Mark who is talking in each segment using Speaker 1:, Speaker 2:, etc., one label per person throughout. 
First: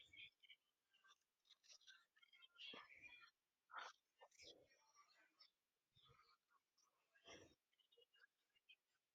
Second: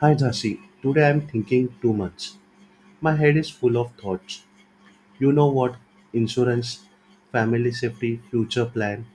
Speaker 1: Hi Jasi, today I'm thinking too much. My head is full of thoughts. You know what? Insurance, family safety, future plan,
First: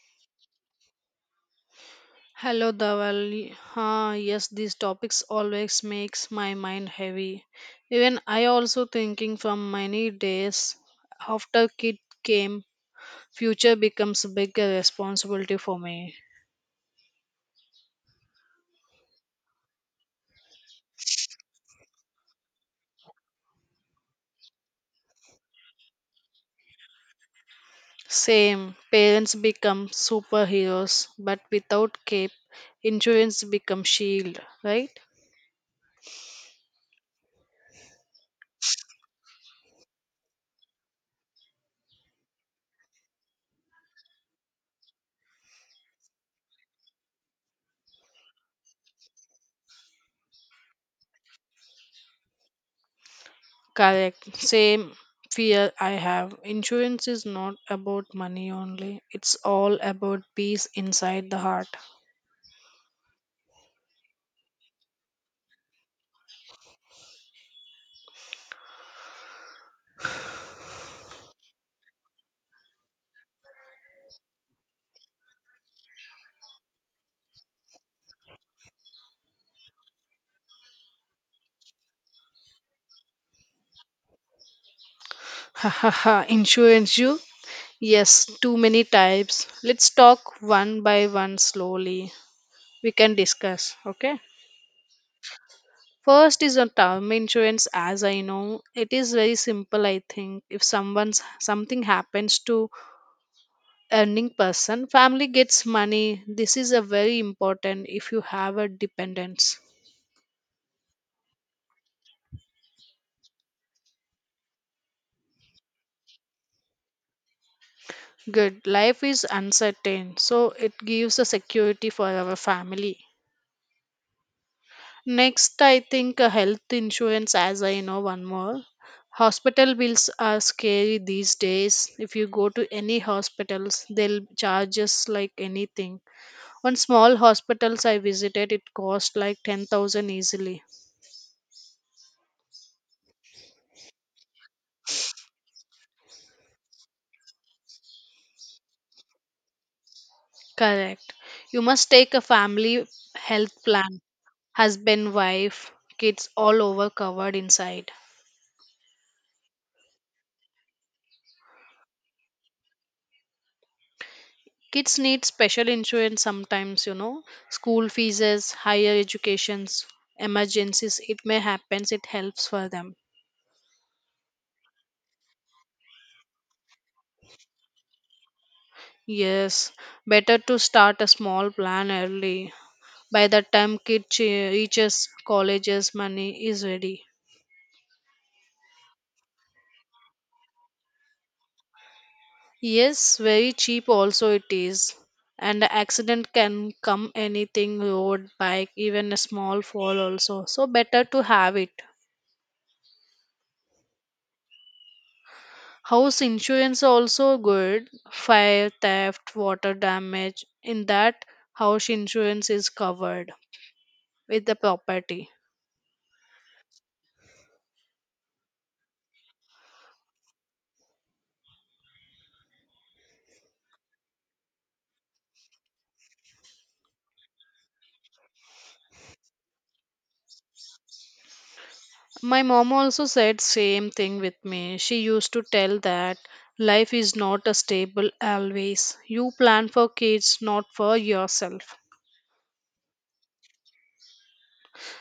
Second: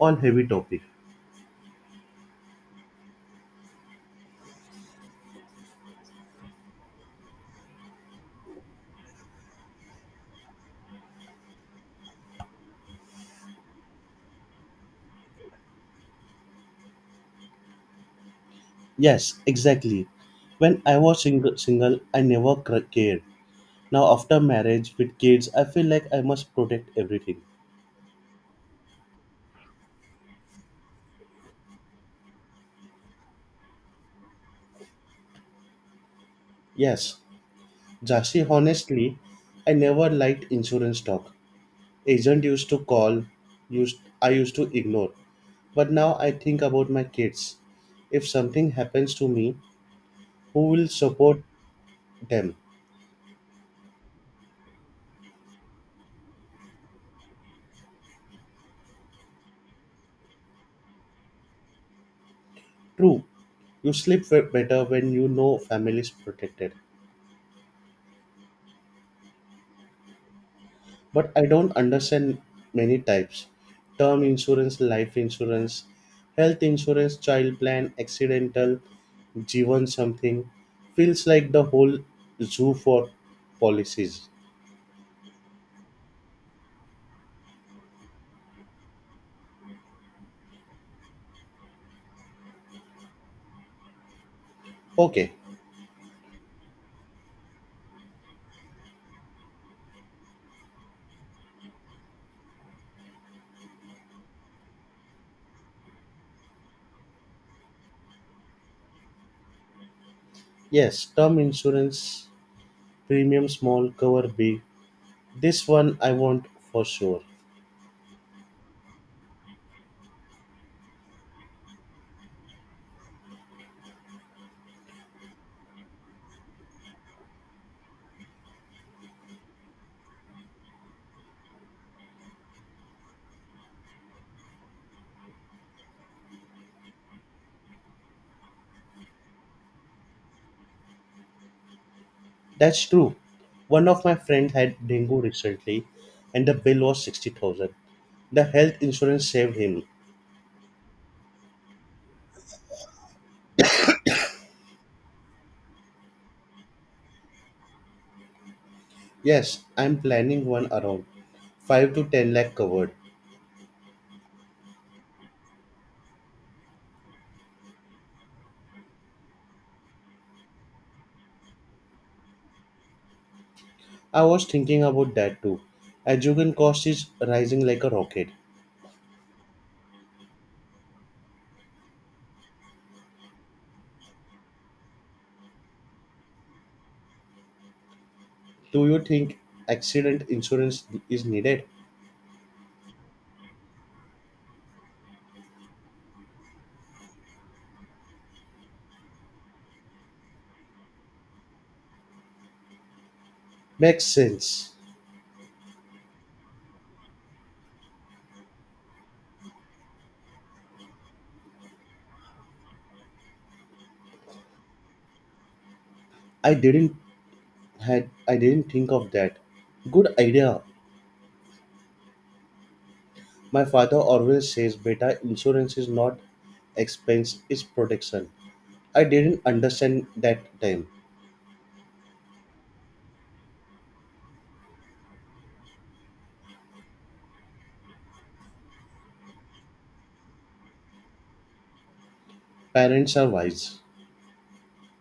Speaker 1: all heavy topic.
Speaker 2: Hello, Dawali. Ah, yes, these topics always makes my mind heavy. Even I also thinking from many days after kid came, future becomes a bigger responsibility for me.
Speaker 1: Yes, exactly. When I was single I never cared. Now after marriage with kids, I feel like I must protect everything.
Speaker 2: Same, parents become superheroes, but without cape, insurance becomes shield, right?
Speaker 1: Yes, Jasi, honestly, I never liked insurance talk. Agent used to call, used I used to ignore. But now I think about my kids. If something happens to me, who will support them?
Speaker 2: Correct. Same fear I have. Insurance is not about money only. It's all about peace inside the heart.
Speaker 1: True, you sleep better when you know family is protected. But I don't understand many types: term insurance, life insurance, health insurance, child plan, accidental, Jivan something. Feels like the whole zoo for policies.
Speaker 2: Ha ha ha, insurance you? Yes, too many types. Let's talk one by one slowly. We can discuss, okay?
Speaker 1: Okay,
Speaker 2: First is a term insurance as I know. It is very simple I think. If someone's something happens to earning person, family gets money. This is a very important if you have a dependence.
Speaker 1: yes, term insurance, premium small, cover big, this one I want for sure.
Speaker 2: Good. Life is uncertain, so it gives a security for our family. Next, I think health insurance, as I know one more. Hospital bills are scary these days. If you go to any hospitals, they'll charge us like anything. One small hospitals I visited, it cost like 10,000 easily.
Speaker 1: That's true. One of my friends had dengue recently and the bill was 60,000. The health insurance saved him.
Speaker 2: Correct. You must take a family health plan. Husband, wife, kids all over covered inside.
Speaker 1: Yes, I'm planning one around 5 to 10 lakh covered.
Speaker 2: Kids need special insurance sometimes, you know, school fees, higher educations, emergencies. It may happen, it helps for them.
Speaker 1: I was thinking about that too. Education cost is rising like a rocket.
Speaker 2: Yes, better to start a small plan early. By the time reaches colleges, money is ready.
Speaker 1: Do you think accident insurance is needed?
Speaker 2: Yes, very cheap also it is. And the accident can come anything road, bike, even a small fall also. So better to have it.
Speaker 1: Makes sense.
Speaker 2: House insurance are also good. Fire, theft, water damage. In that, house insurance is covered with the property.
Speaker 1: I didn't I didn't think of that. Good idea. My father always says, "Beta, insurance is not expense, it's protection." I didn't understand that time.
Speaker 2: My mom also said same thing with me. She used to tell that life is not a stable always. You plan for kids, not for yourself.
Speaker 1: Parents are wise.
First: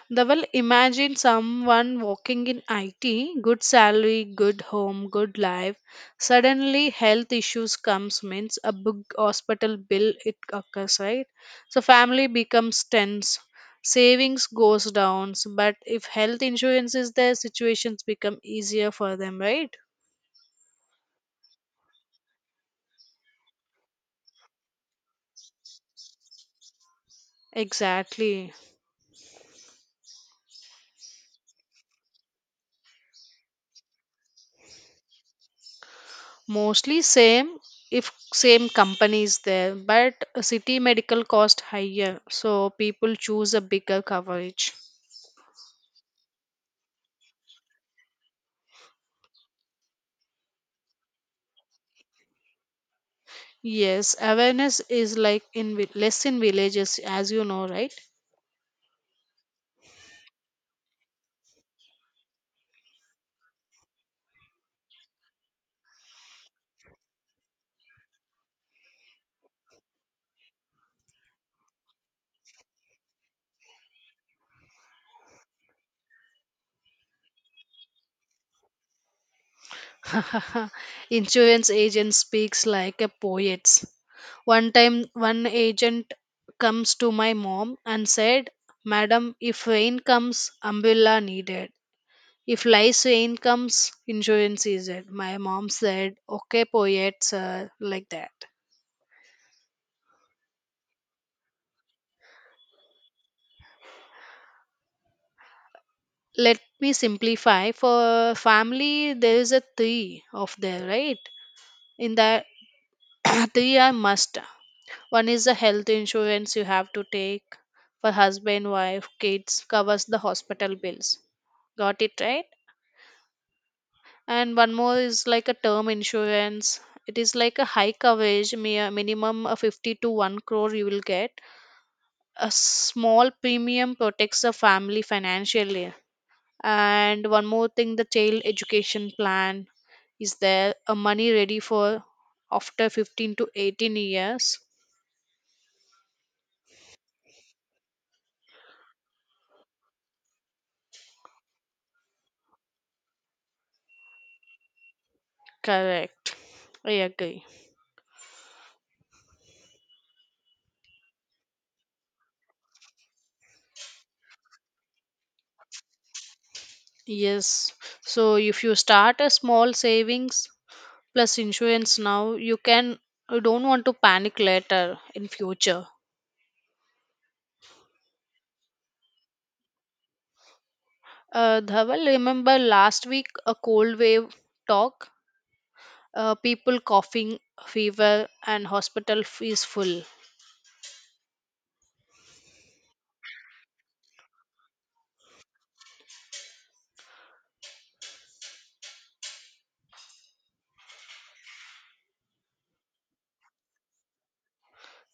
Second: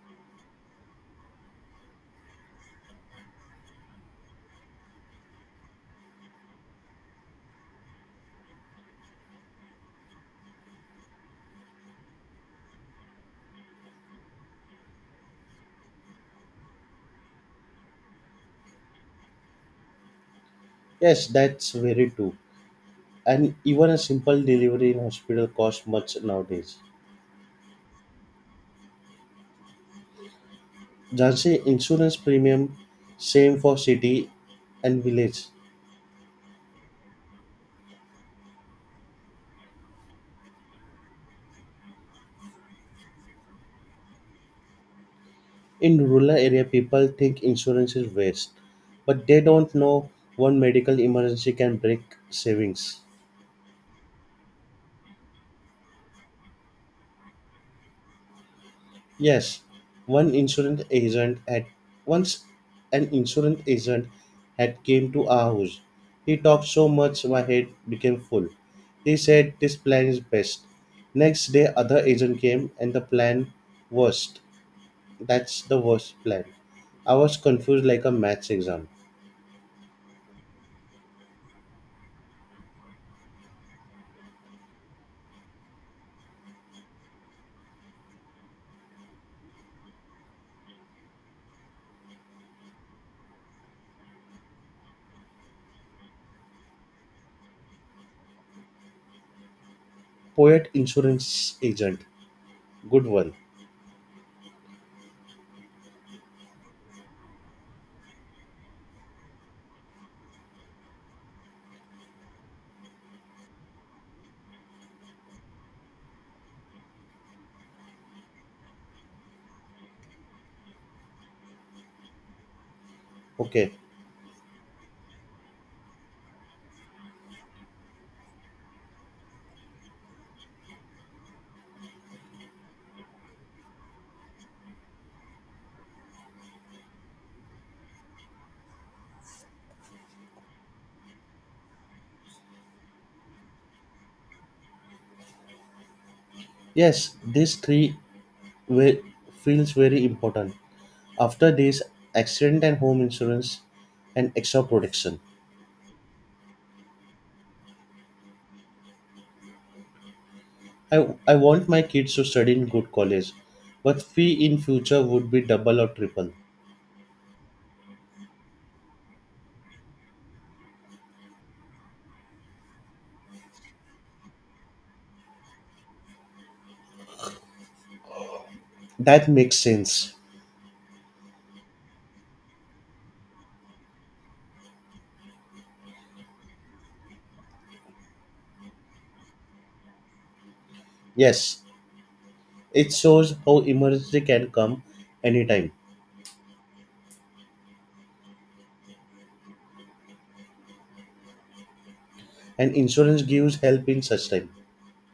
Speaker 2: They will imagine someone working in IT, good salary, good home, good life. Suddenly, health issues comes means a big hospital bill it occurs right. So family becomes tense, savings goes down. So, but if health insurance is there, situations become easier for them, right?
Speaker 1: Yes, that's very true. And even a simple delivery in hospital costs much nowadays.
Speaker 2: Exactly.
Speaker 1: Jhansi insurance premium, same for city and village.
Speaker 2: Mostly same if same company is there, but city medical cost higher, so people choose a bigger coverage.
Speaker 1: In rural area, people think insurance is waste, but they don't know one medical emergency can break savings.
Speaker 2: Yes, awareness is like less in villages, as you know, right?
Speaker 1: Yes, one insurance agent had once an insurance agent had came to our house. He talked so much my head became full. He said this plan is best. Next day other agent came and the plan worst. that's the worst plan. I was confused like a maths exam.
Speaker 2: Insurance agent speaks like a poet. One time, one agent comes to my mom and said, "Madam, if rain comes, umbrella needed. If lice rain comes, insurance is it." My mom said, "Okay, poet, sir," like that.
Speaker 1: Poet insurance agent. Good one.
Speaker 2: Let me simplify. For family, there is a three of there, right? In the three are must. One is the health insurance you have to take for husband, wife, kids, covers the hospital bills. Got it right?
Speaker 1: Okay.
Speaker 2: And one more is like a term insurance. It is like a high coverage, minimum of 50 to 1 crore you will get. A small premium protects the family financially. And one more thing, the child education plan is there a money ready for after 15 to 18 years.
Speaker 1: Yes, these three were feels very important. After this, accident and home insurance and extra protection.
Speaker 2: Correct. I agree.
Speaker 1: I want my kids to study in good college, but fee in future would be double or triple.
Speaker 2: Yes. So if you start a small savings plus insurance now, you don't want to panic later in future.
Speaker 1: That makes sense.
Speaker 2: Dhaval, remember last week a cold wave talk? People coughing, fever, and is full.
Speaker 1: Yes, it shows how emergency can come anytime, and insurance gives help in such time.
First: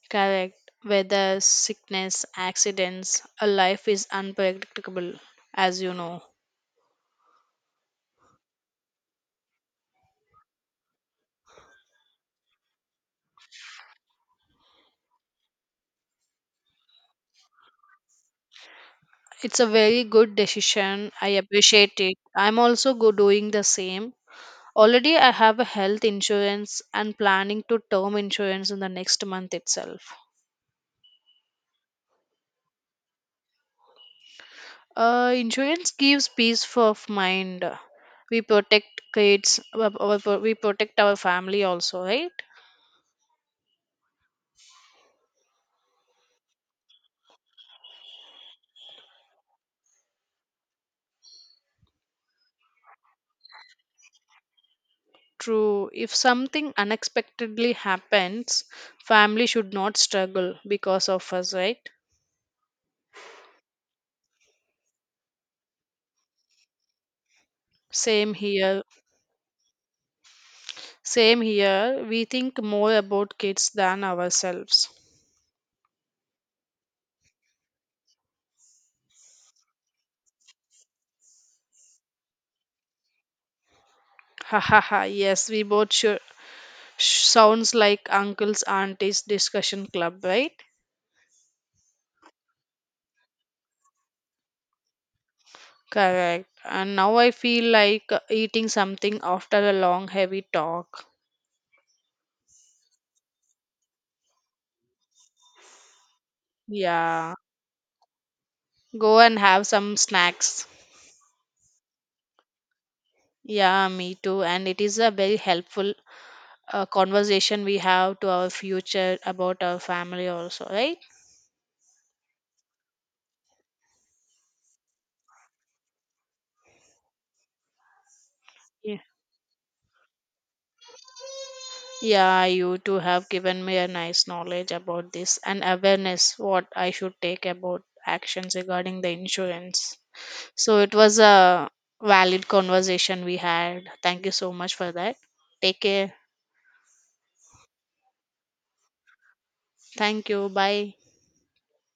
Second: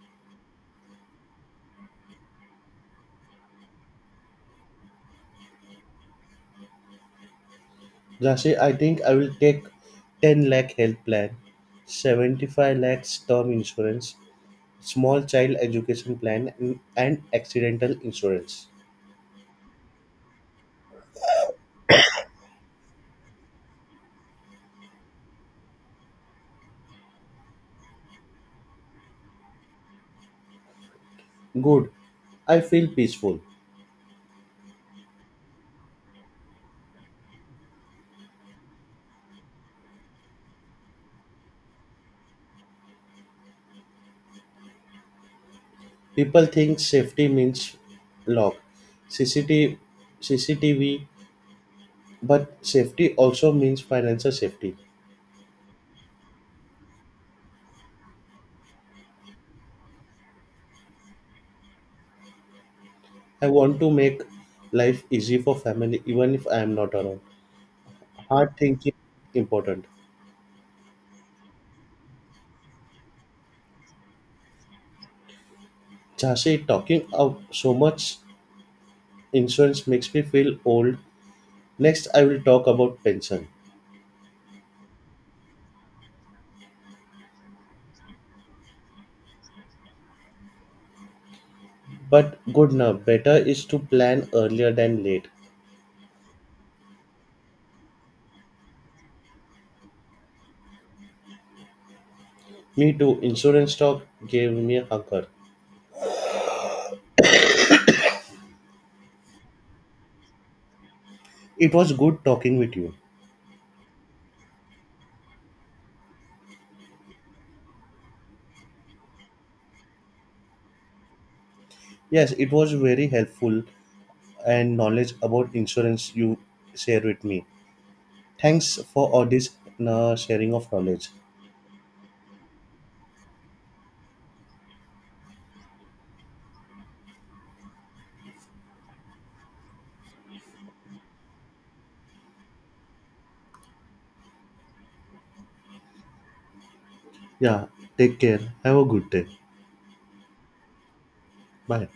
Speaker 2: Correct. Weather, sickness, accidents, a life is unpredictable, as you know.
Speaker 1: Jasi, I think I will take 10 lakh health plan, 75 lakhs term insurance, small child education plan, and accidental insurance.
Speaker 2: It's a very good decision. I appreciate it. I'm also go doing the same. Already I have a health insurance and planning to term insurance in the next month itself.
Speaker 1: Good. I feel peaceful.
Speaker 2: Insurance gives peace of mind. We protect kids, we protect our family also, right?
Speaker 1: People think safety means lock, CCTV, but safety also means financial safety.
Speaker 2: True. If something unexpectedly happens, family should not struggle because of us, right?
Speaker 1: I want to make life easy for family even if I am not around.
Speaker 2: Same
Speaker 1: Hard
Speaker 2: here.
Speaker 1: thinking important.
Speaker 2: Same here, we think more about kids than ourselves.
Speaker 1: Jhansi, talking of so much insurance makes me feel old. Next, I will talk about pension.
Speaker 2: Ha ha ha, yes, we both sure. Sounds like uncle's auntie's discussion club, right?
Speaker 1: But good now, better is to plan earlier than late.
Speaker 2: Correct. And now I feel like eating something after a long, heavy talk.
Speaker 1: Me too, insurance talk gave me a hunger.
Speaker 2: Yeah. Go and have some snacks.
Speaker 1: It was good talking with you.
Speaker 2: Yeah, me too. And it is a very helpful conversation we have to our future about our family, also, right?
Speaker 1: Yes, it was very helpful and knowledge about insurance you share with me. Thanks for all this sharing of knowledge.
Speaker 2: Yeah, you two have given me a nice knowledge about this and awareness what I should take about actions regarding the insurance. So it was a valid conversation we had. Thank you so much for that. Take care.
Speaker 1: Yeah, take care. Have a good day.
Speaker 2: Thank you. Bye.
Speaker 1: Bye.